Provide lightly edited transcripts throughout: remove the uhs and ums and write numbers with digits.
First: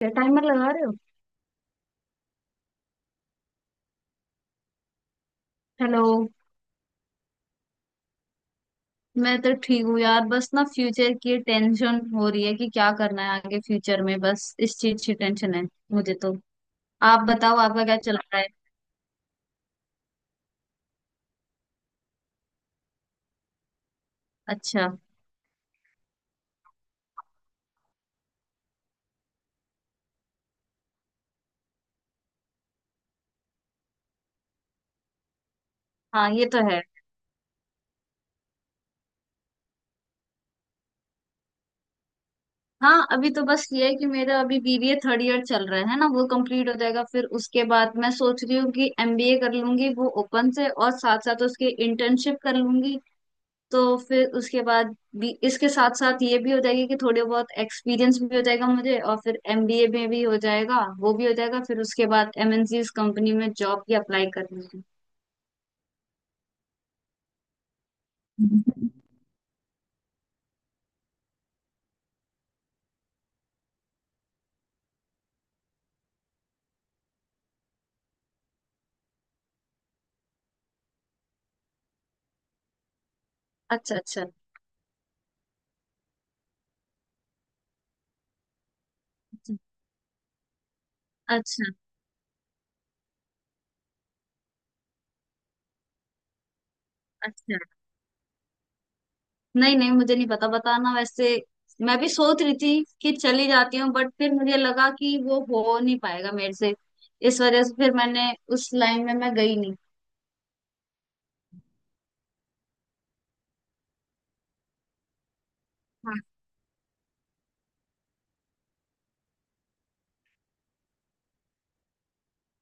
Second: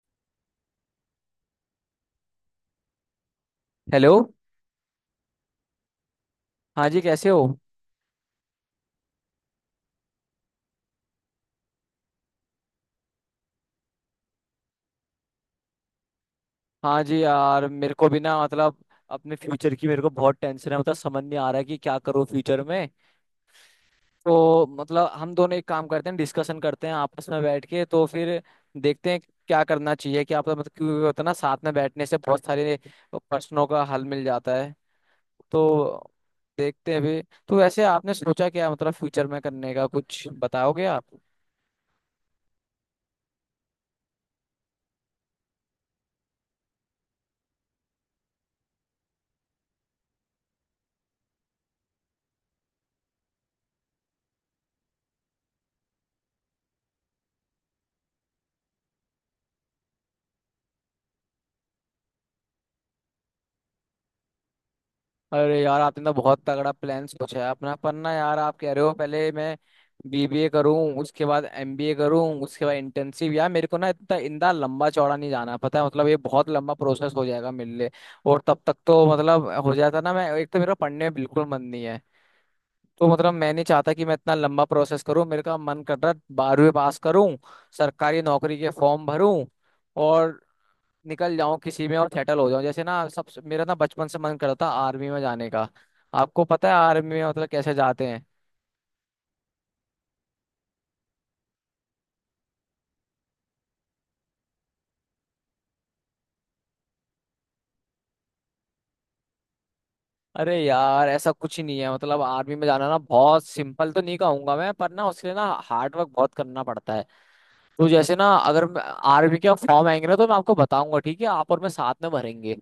क्या टाइमर लगा रहे हो? हेलो। हेलो। हाँ जी, कैसे हो? मैं तो ठीक हूँ यार, बस ना फ्यूचर की टेंशन हो रही है कि क्या करना है आगे फ्यूचर में, बस इस चीज की टेंशन है मुझे तो। हाँ जी आप बताओ, यार, आपका मेरे क्या को चल भी रहा ना है? मतलब, अपने फ्यूचर की मेरे को बहुत टेंशन है। मतलब समझ नहीं आ रहा है कि क्या करूँ फ्यूचर में। तो अच्छा। मतलब हम दोनों एक काम करते हैं, डिस्कशन करते हैं आपस में बैठ के, तो फिर देखते हैं क्या करना चाहिए, क्या पता। मतलब क्योंकि होता है ना, साथ में बैठने से बहुत सारे प्रश्नों का हल मिल जाता है। तो हाँ, ये तो है। देखते हैं भी। तो वैसे आपने सोचा क्या, मतलब फ्यूचर में करने का, कुछ बताओगे आप? हाँ अभी तो बस ये है कि मेरा अभी बीबीए थर्ड ईयर चल रहा है ना, वो कंप्लीट हो जाएगा, फिर उसके बाद मैं सोच रही हूँ कि एमबीए कर लूंगी वो ओपन से और साथ साथ उसकी इंटर्नशिप कर लूंगी, तो फिर उसके बाद भी इसके साथ साथ ये भी हो जाएगी कि थोड़े बहुत एक्सपीरियंस भी हो जाएगा मुझे, और फिर एमबीए में भी हो जाएगा, वो भी हो जाएगा, फिर उसके बाद एमएनसीज कंपनी में जॉब भी अप्लाई करनी है। अरे यार, आपने तो बहुत तगड़ा प्लान सोचा है अपना। पर ना यार, आप कह रहे हो पहले मैं बीबीए करूं, उसके बाद एमबीए करूं, उसके बाद इंटर्नशिप। यार मेरे को ना इतना इंदा लंबा चौड़ा नहीं जाना, पता है। मतलब ये बहुत लंबा प्रोसेस हो जाएगा मेरे लिए। और तब तक तो मतलब हो जाता ना। मैं एक तो मेरा पढ़ने में बिल्कुल मन नहीं है। तो मतलब मैं नहीं चाहता अच्छा। कि मैं अच्छा। इतना लंबा प्रोसेस करूं। मेरे का मन कर रहा है 12वीं पास करूं, सरकारी नौकरी के फॉर्म भरूं अच्छा। और निकल जाऊं अच्छा। किसी में, और सेटल हो जाऊं। जैसे ना, सब मेरा ना बचपन से मन करता था आर्मी में जाने का। आपको पता है आर्मी में मतलब अच्छा। कैसे जाते हैं? नहीं नहीं, मुझे नहीं पता, बताना वैसे। मैं भी सोच रही थी कि चली जाती हूँ, बट फिर मुझे लगा कि वो हो नहीं पाएगा मेरे से, इस वजह से फिर मैंने उस लाइन में मैं गई नहीं। अरे यार, ऐसा कुछ ही नहीं है। मतलब आर्मी में जाना ना बहुत सिंपल तो नहीं कहूंगा मैं, पर ना उसके लिए ना हार्ड वर्क बहुत करना पड़ता है। तो जैसे ना, अगर आर्मी के फॉर्म आएंगे ना, तो मैं आपको बताऊंगा, ठीक है? आप और मैं साथ में भरेंगे।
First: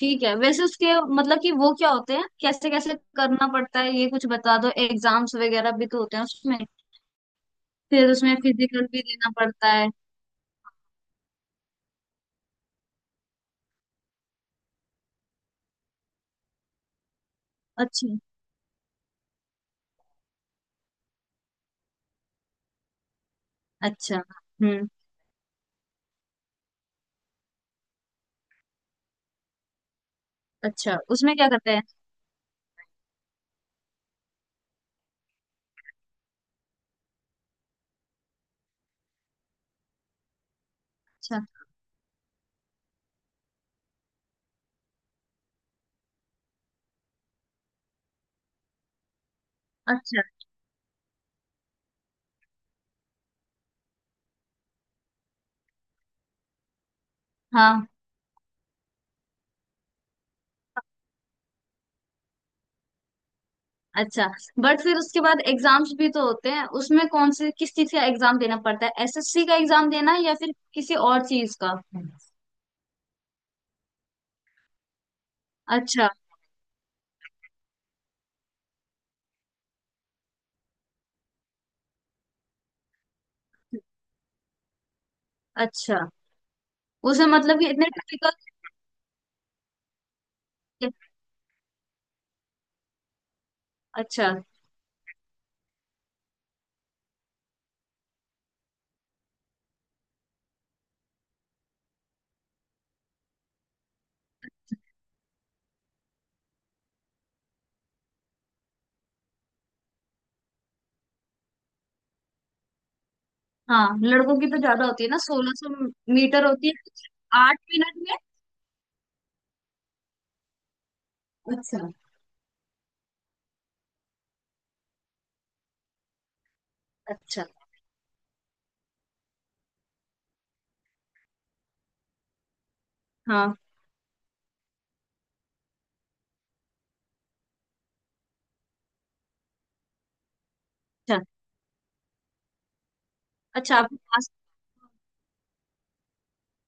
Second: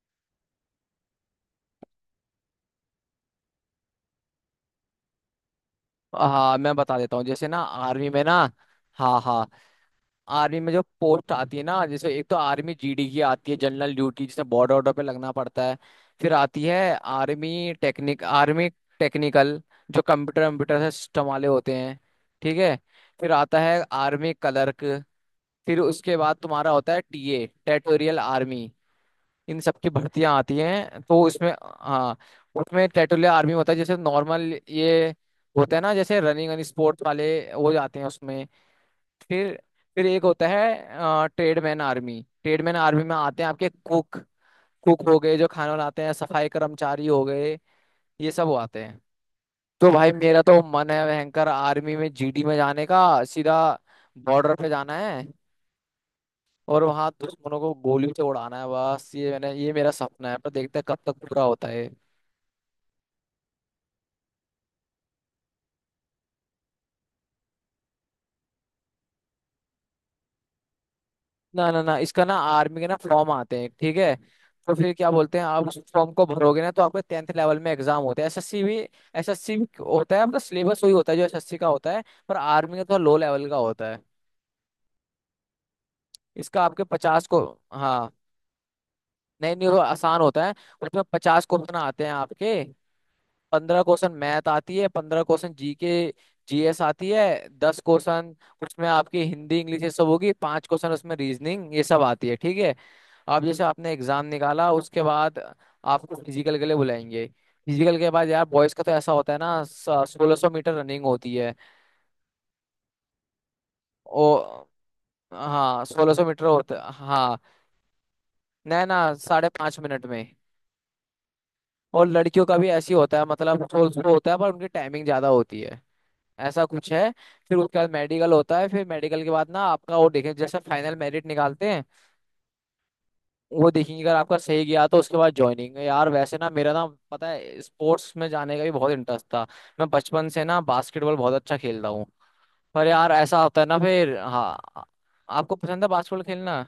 ठीक है, वैसे उसके मतलब कि वो क्या होते हैं, कैसे कैसे करना पड़ता है, ये कुछ बता दो। एग्जाम्स वगैरह भी तो होते हैं उसमें, हाँ मैं बता देता हूँ। जैसे ना आर्मी फिर में ना, उसमें फिजिकल भी हाँ देना हाँ, पड़ता है। आर्मी में जो पोस्ट आती है ना, जैसे एक तो आर्मी जीडी की आती है, जनरल ड्यूटी, जिसे बॉर्डर ऑर्डर पे लगना पड़ता है। फिर आती है अच्छा। आर्मी टेक्निकल, जो कंप्यूटर कंप्यूटर से सिस्टम वाले होते हैं, ठीक है? फिर आता है अच्छा। Army clerk. हम्म। फिर उसके बाद तुम्हारा होता है टीए, टेरिटोरियल आर्मी। इन सब की भर्तियां आती अच्छा, हैं तो उसमें क्या उसमें। करते हैं? हाँ, उसमें टेरिटोरियल आर्मी होता है जैसे नॉर्मल ये होता है ना, जैसे रनिंग एंड स्पोर्ट्स वाले वो जाते हैं उसमें। फिर, एक होता है अच्छा। Tradesman army. ट्रेडमैन आर्मी में आते हैं आपके कुक। कुक हो गए जो खाना बनाते हैं, सफाई कर्मचारी हो गए, ये सब वो आते हैं। तो भाई अच्छा। मेरा तो मन है भयंकर आर्मी में जीडी में जाने का। सीधा बॉर्डर पे जाना है और वहां दुश्मनों को हाँ। गोली से उड़ाना है बस। ये मेरा सपना है, पर देखते हैं कब तक पूरा होता है। अच्छा, बट फिर उसके बाद एग्जाम्स भी तो होते हैं उसमें, कौन से किस चीज का एग्जाम देना पड़ता है? एसएससी का एग्जाम देना है या फिर किसी और चीज ना का? ना ना, इसका ना आर्मी के ना फॉर्म आते हैं, ठीक है? तो फिर क्या बोलते हैं आप उस अच्छा। फॉर्म को भरोगे ना, तो आपके 10th लेवल में एग्जाम होते हैं, एसएससी भी। एसएससी भी होता है मतलब, सिलेबस वही होता है जो एसएससी का होता है, पर आर्मी का थोड़ा लो लेवल का होता है। अच्छा, इसका आपके उसे 50 को, मतलब कि इतने हाँ टिपिकल? नहीं नहीं, वो आसान होता है। उसमें 50 क्वेश्चन आते हैं आपके। 15 क्वेश्चन अच्छा। मैथ आती है, 15 क्वेश्चन जी के, जीएस आती है, 10 क्वेश्चन उसमें आपकी हिंदी इंग्लिश ये सब होगी, 5 क्वेश्चन उसमें रीजनिंग, ये सब आती है, ठीक है? अब जैसे आपने एग्जाम निकाला, उसके बाद आपको फिजिकल के लिए बुलाएंगे। फिजिकल के बाद यार, बॉयज का तो ऐसा होता है ना, 1600 मीटर रनिंग होती है। हाँ, ओ लड़कों की तो ज्यादा होती है ना, सोलह सौ हाँ, 1600 मीटर मीटर होती होता है, है, हाँ। 8 मिनट ना ना, 5.5 मिनट में। में। अच्छा। और लड़कियों का भी ऐसी होता है, मतलब 1600 होता है पर उनकी टाइमिंग ज्यादा होती है, ऐसा कुछ है। अच्छा। फिर उसके बाद मेडिकल होता है। फिर मेडिकल के बाद ना आपका वो देखें, जैसे फाइनल मेरिट निकालते हैं, हाँ। वो देखेंगे। अगर आपका सही गया तो उसके बाद ज्वाइनिंग। यार वैसे ना मेरा ना, पता है, स्पोर्ट्स में जाने का भी बहुत इंटरेस्ट था। मैं बचपन से ना बास्केटबॉल अच्छा। बहुत अच्छा खेलता हूँ। पर यार, ऐसा होता है अच्छा, ना आप फिर, बास, हाँ। आपको पसंद है बास्केटबॉल खेलना?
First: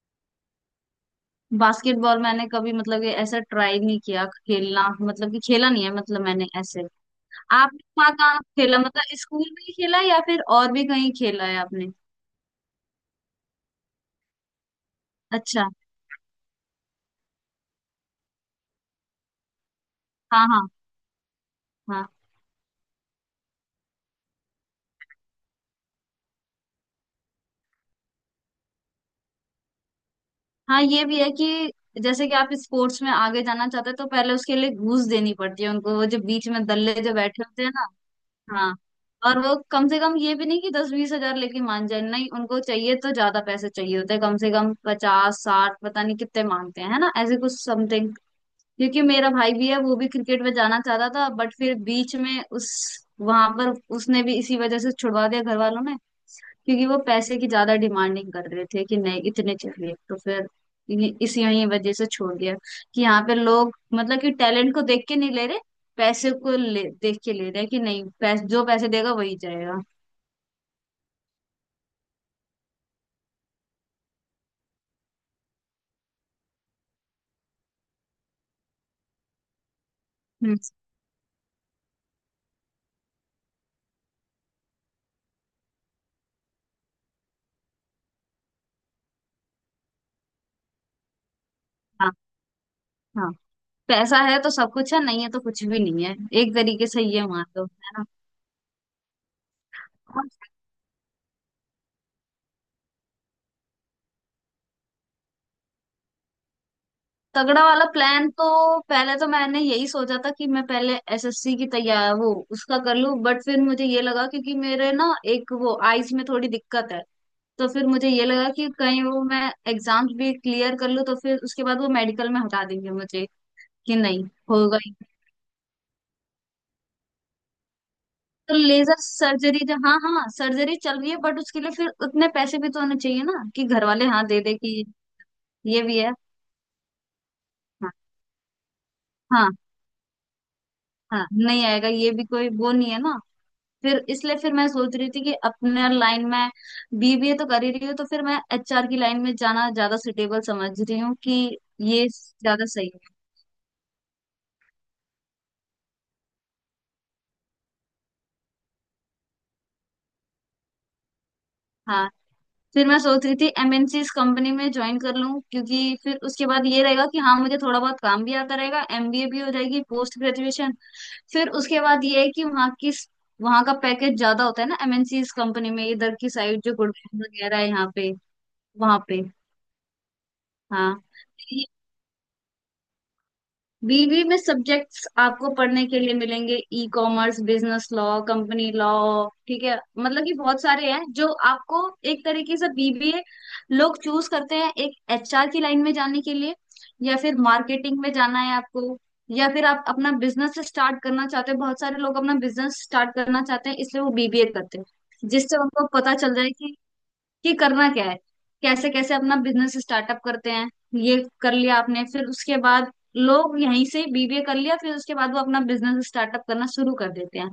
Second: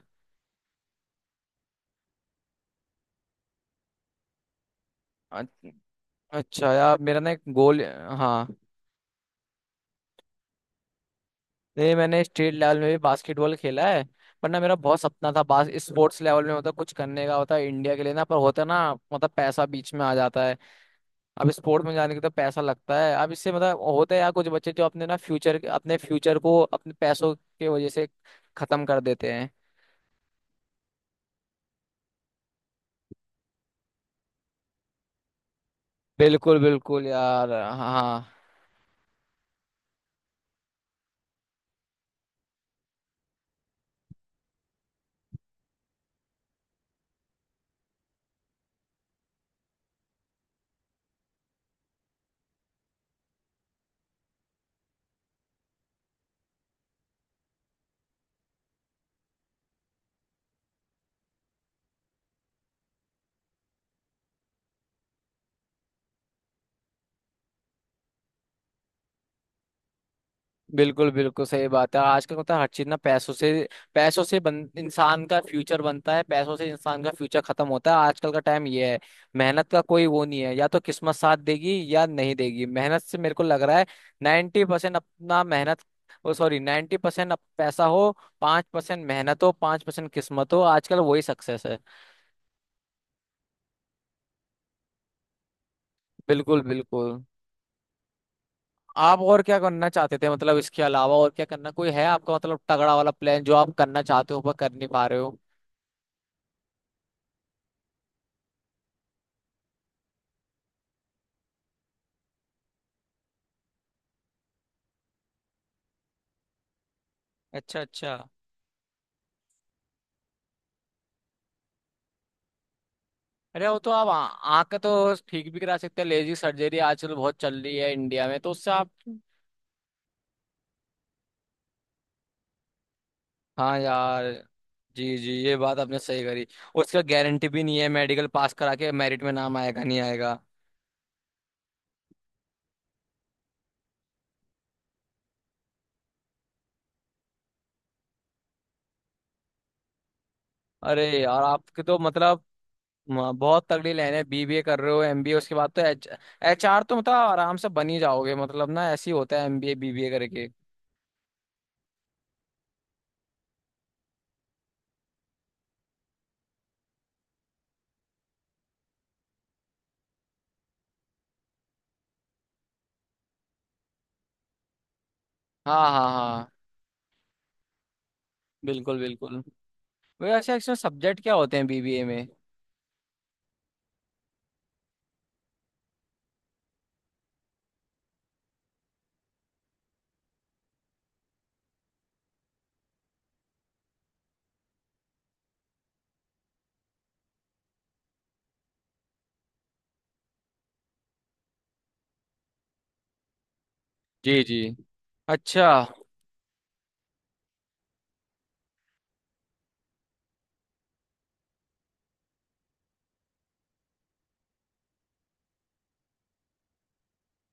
बास्केटबॉल मैंने कभी मतलब ये ऐसा ट्राई नहीं किया खेलना, मतलब कि खेला अच्छ- नहीं है, मतलब मैंने अच्छा ऐसे। यार, मेरा ना एक आपने गोल, कहाँ हाँ कहाँ खेला, मतलब स्कूल में ही खेला या फिर और भी कहीं खेला है आपने? ये मैंने स्टेट लेवल में भी बास्केटबॉल खेला है। पर ना मेरा बहुत सपना था, बास अच्छा। स्पोर्ट्स लेवल में होता कुछ करने का, होता है इंडिया के लिए ना, पर होता है ना, मतलब पैसा बीच में आ जाता हाँ है। हाँ। अब स्पोर्ट में हाँ, जाने के तो पैसा लगता है। अब इससे मतलब होता है यार, कुछ बच्चे जो अपने ना फ्यूचर, अपने फ्यूचर को अपने पैसों के वजह से खत्म कर देते हैं। हाँ ये भी है कि जैसे कि आप स्पोर्ट्स में आगे जाना चाहते हैं तो पहले उसके लिए घूस देनी पड़ती है उनको, वो जो बीच बिल्कुल में दल्ले बिल्कुल जो बैठे यार, होते हैं ना। हाँ। हाँ, और वो कम से कम ये भी नहीं कि दस बीस हजार लेके मान जाए, नहीं उनको चाहिए तो ज्यादा पैसे चाहिए होते हैं, कम से कम पचास साठ, पता नहीं कितने मांगते हैं, है ना, ऐसे कुछ समथिंग। क्योंकि मेरा भाई भी है, वो भी क्रिकेट में जाना चाहता था, बट फिर बीच में उस वहां पर उसने भी इसी वजह से छुड़वा दिया घर वालों ने, क्योंकि वो पैसे की ज्यादा डिमांडिंग कर रहे थे कि नहीं इतने चाहिए, तो फिर इस यही वजह से छोड़ दिया कि यहाँ पे लोग मतलब कि टैलेंट को देख के नहीं ले रहे, पैसे को ले देख के ले रहे हैं, कि नहीं पैसे, जो पैसे देगा वही जाएगा। बिल्कुल बिल्कुल सही बात है। आजकल मतलब हर चीज ना पैसों से, इंसान का फ्यूचर बनता है पैसों से, इंसान का फ्यूचर खत्म होता है, आजकल का टाइम ये है। मेहनत का कोई वो नहीं है। हम्म। या तो किस्मत साथ देगी या नहीं देगी। मेहनत से मेरे को लग रहा है 90% अपना मेहनत, ओ सॉरी, 90% पैसा हो, 5% मेहनत हो, 5% किस्मत हो, आजकल वही सक्सेस है। हाँ। हाँ, पैसा है तो सब कुछ है, नहीं है तो कुछ भी नहीं है, एक बिल्कुल तरीके से बिल्कुल। ये मान लो, है ना। आप और क्या करना चाहते और थे मतलब, इसके अलावा और क्या करना कोई है आपका, मतलब तगड़ा वाला प्लान जो आप करना चाहते हो पर कर नहीं पा रहे हो? तगड़ा वाला प्लान तो पहले तो मैंने यही सोचा था कि मैं पहले एसएससी की तैयार वो उसका कर लूं, बट फिर मुझे ये लगा क्योंकि मेरे ना एक वो आईज में थोड़ी दिक्कत है, तो अच्छा फिर मुझे अच्छा। ये लगा कि कहीं वो मैं एग्जाम्स भी क्लियर कर लूँ तो फिर उसके बाद वो मेडिकल में हटा देंगे मुझे अरे वो तो कि आप नहीं, आँख होगा ही। तो ठीक भी करा सकते हैं। लेजी सर्जरी आजकल बहुत चल रही है इंडिया में, तो तो उससे आप। लेजर सर्जरी जो, हाँ हाँ सर्जरी चल रही है बट उसके लिए फिर उतने पैसे भी तो होने चाहिए ना कि हाँ घर वाले यार, हाँ दे दे कि, जी जी, ये बात ये आपने भी है। सही करी। उसका गारंटी भी नहीं है, हाँ। मेडिकल पास करा के मेरिट में हाँ नाम आएगा नहीं आएगा। हाँ, नहीं आएगा, ये भी कोई वो नहीं है ना। फिर इसलिए फिर मैं सोच रही थी कि अपने लाइन में बीबीए तो कर ही रही हूँ, तो फिर मैं एचआर की लाइन में जाना ज्यादा सुटेबल समझ रही अरे हूँ यार कि आपके तो ये मतलब, ज्यादा सही है। बहुत तगड़ी लाइन है। बीबीए कर रहे हो, एमबीए उसके बाद, तो एच एचआर तो मतलब आराम से बन ही जाओगे। मतलब ना ऐसे ही होता है, एमबीए बीबीए करके। हाँ, फिर मैं सोच रही थी एमएनसी कंपनी में ज्वाइन कर लूँ क्योंकि फिर उसके बाद ये रहेगा कि हाँ मुझे थोड़ा बहुत काम भी आता रहेगा, एमबीए भी हो जाएगी, पोस्ट ग्रेजुएशन, फिर उसके बाद ये है कि वहाँ का पैकेज ज्यादा होता है ना एमएनसी कंपनी में, हाँ हाँ इधर की हाँ, साइड जो गुड़गांव वगैरह है यहाँ पे, बिल्कुल वहाँ पे। बिल्कुल। वैसे एक्चुअली हाँ, सब्जेक्ट क्या होते हैं बीबीए में? बीवी में सब्जेक्ट्स आपको पढ़ने के लिए मिलेंगे, e commerce, business law, company law, ठीक है, मतलब कि बहुत सारे हैं जो आपको। एक तरीके से बीबीए लोग चूज करते हैं एक एचआर की लाइन में जाने के लिए, या फिर मार्केटिंग में जाना है आपको, या फिर आप अपना बिजनेस स्टार्ट करना चाहते हैं, बहुत सारे लोग अपना बिजनेस स्टार्ट करना चाहते हैं, इसलिए वो जी बीबीए जी, करते हैं, जिससे अच्छा, उनको पता चल जाए कि करना क्या है, कैसे कैसे अपना बिजनेस स्टार्टअप करते हैं, ये कर लिया आपने, फिर उसके बाद लोग यहीं से बीबीए कर लिया, फिर उसके बाद वो अपना बिजनेस स्टार्टअप करना शुरू कर देते हैं,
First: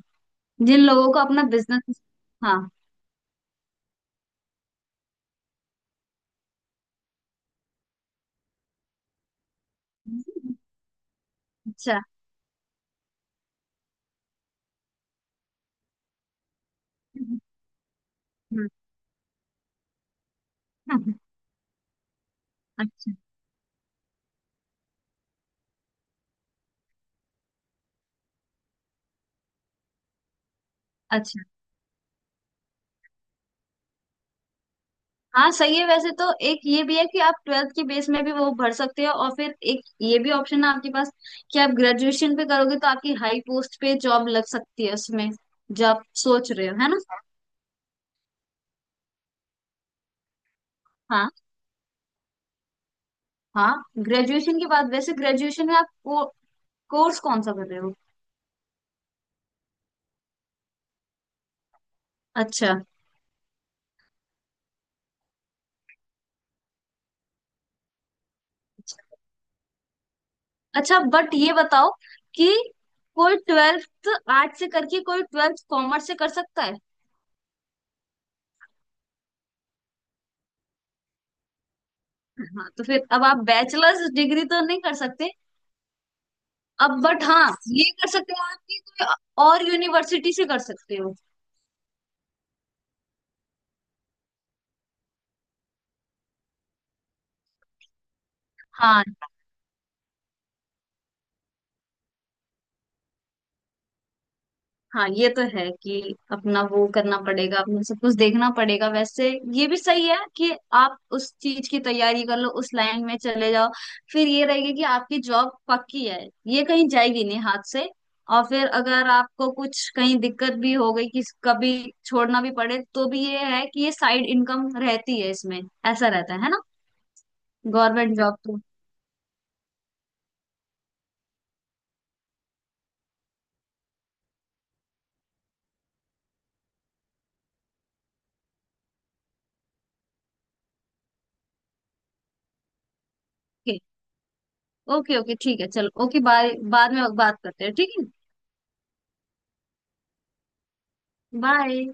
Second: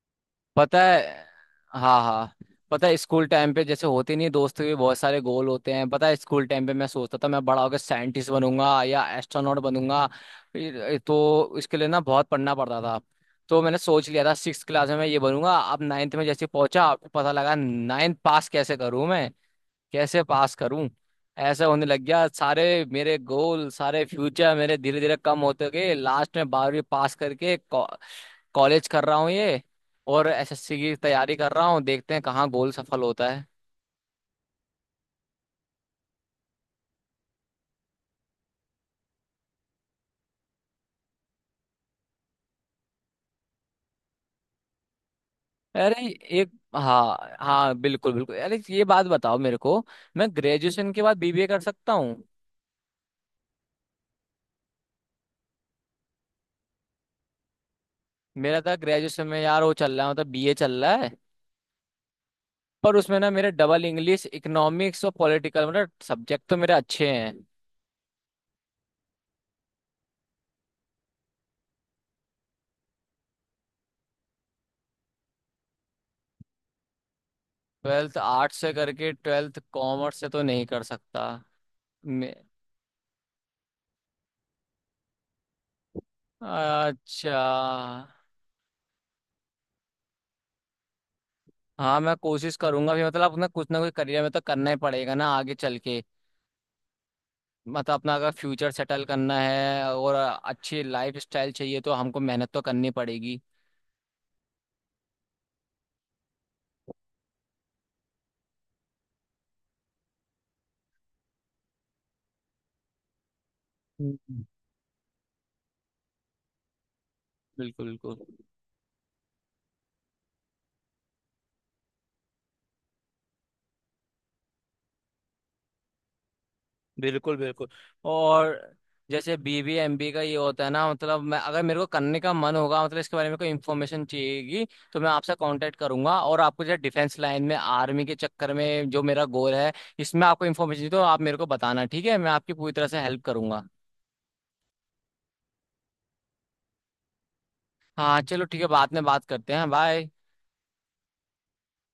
जिन पता है, लोगों को अपना बिजनेस। हाँ हाँ। हाँ। पता है स्कूल टाइम पे जैसे होते नहीं, दोस्त के भी बहुत सारे गोल होते हैं। पता है स्कूल टाइम पे मैं सोचता था मैं बड़ा होकर साइंटिस्ट बनूंगा या एस्ट्रोनॉट बनूंगा। तो इसके लिए ना अच्छा। बहुत पढ़ना पड़ता था। तो मैंने सोच लिया था सिक्स क्लास में, मैं ये बनूंगा। अब नाइन्थ में जैसे पहुंचा, पता लगा नाइन्थ पास हम्म। कैसे करूं मैं, कैसे पास करूं। ऐसे होने लग गया। सारे अच्छा। मेरे गोल, सारे फ्यूचर मेरे धीरे धीरे कम होते गए। लास्ट में 12वीं पास करके कॉलेज कर रहा हूँ ये, और एसएससी की तैयारी अच्छा। कर रहा हूँ, देखते हैं कहाँ गोल सफल होता है। हाँ सही है, वैसे तो एक ये भी है कि आप ट्वेल्थ की बेस में भी वो भर सकते हो, और फिर एक ये भी ऑप्शन है आपके पास कि आप ग्रेजुएशन पे करोगे तो आपकी हाई पोस्ट पे जॉब लग सकती है उसमें, जो आप अरे एक, सोच रहे हो, है ना। हाँ हाँ, बिल्कुल बिल्कुल। अरे ये बात बताओ मेरे को, मैं ग्रेजुएशन के बाद हाँ। बीबीए कर सकता हूँ? हाँ, ग्रेजुएशन के बाद, वैसे ग्रेजुएशन में आप को, कोर्स कौन सा कर रहे हो? मेरा था ग्रेजुएशन में यार वो चल रहा है, मतलब बीए चल रहा है। अच्छा। पर उसमें ना मेरे डबल इंग्लिश, इकोनॉमिक्स और पॉलिटिकल, मतलब सब्जेक्ट तो मेरे अच्छे हैं। अच्छा, बट ये बताओ कि कोई ट्वेल्थ आर्ट से करके कोई ट्वेल्थ कॉमर्स से कर सकता है? ट्वेल्थ आर्ट्स से करके ट्वेल्थ कॉमर्स से तो नहीं कर सकता मैं। हाँ, तो फिर अब आप बैचलर्स डिग्री तो नहीं कर सकते, अब बट अच्छा, हाँ ये कर सकते हो आप कि कोई और यूनिवर्सिटी से कर सकते हो। हाँ मैं कोशिश करूंगा भी। मतलब अपना कुछ ना कुछ करियर में तो करना ही पड़ेगा ना आगे चल के। मतलब अपना अगर फ्यूचर हाँ। सेटल करना है और अच्छी लाइफ स्टाइल चाहिए, तो हमको मेहनत तो करनी पड़ेगी। हाँ, ये तो है कि अपना वो करना पड़ेगा, अपना सब कुछ देखना पड़ेगा वैसे। ये भी सही है कि आप उस चीज की तैयारी कर लो, उस लाइन में चले जाओ, फिर हम्म। ये रहेगा कि आपकी जॉब पक्की है, ये कहीं जाएगी नहीं हाथ बिल्कुल से, बिल्कुल, और फिर अगर आपको कुछ कहीं दिक्कत भी हो गई कि कभी छोड़ना भी पड़े, तो भी ये है कि ये साइड इनकम रहती है इसमें, ऐसा रहता है ना, बिल्कुल बिल्कुल। गवर्नमेंट जॉब और तो। जैसे बीबी एमबी का ये होता है ना, मतलब मैं अगर मेरे को करने का मन होगा, मतलब इसके बारे में कोई इन्फॉर्मेशन चाहिएगी, तो मैं आपसे कांटेक्ट करूंगा। और आपको जैसे डिफेंस लाइन में, आर्मी के चक्कर में, जो मेरा गोल है, इसमें आपको इन्फॉर्मेशन चाहिए, तो आप मेरे को बताना, ठीक है? मैं आपकी पूरी तरह से हेल्प करूंगा। ओके। ओके ओके, ठीक है, चलो, ओके बाय, बाद में बात करते हैं, ठीक है। हाँ चलो ठीक है, बाद में बात करते हैं, बाय। बाय।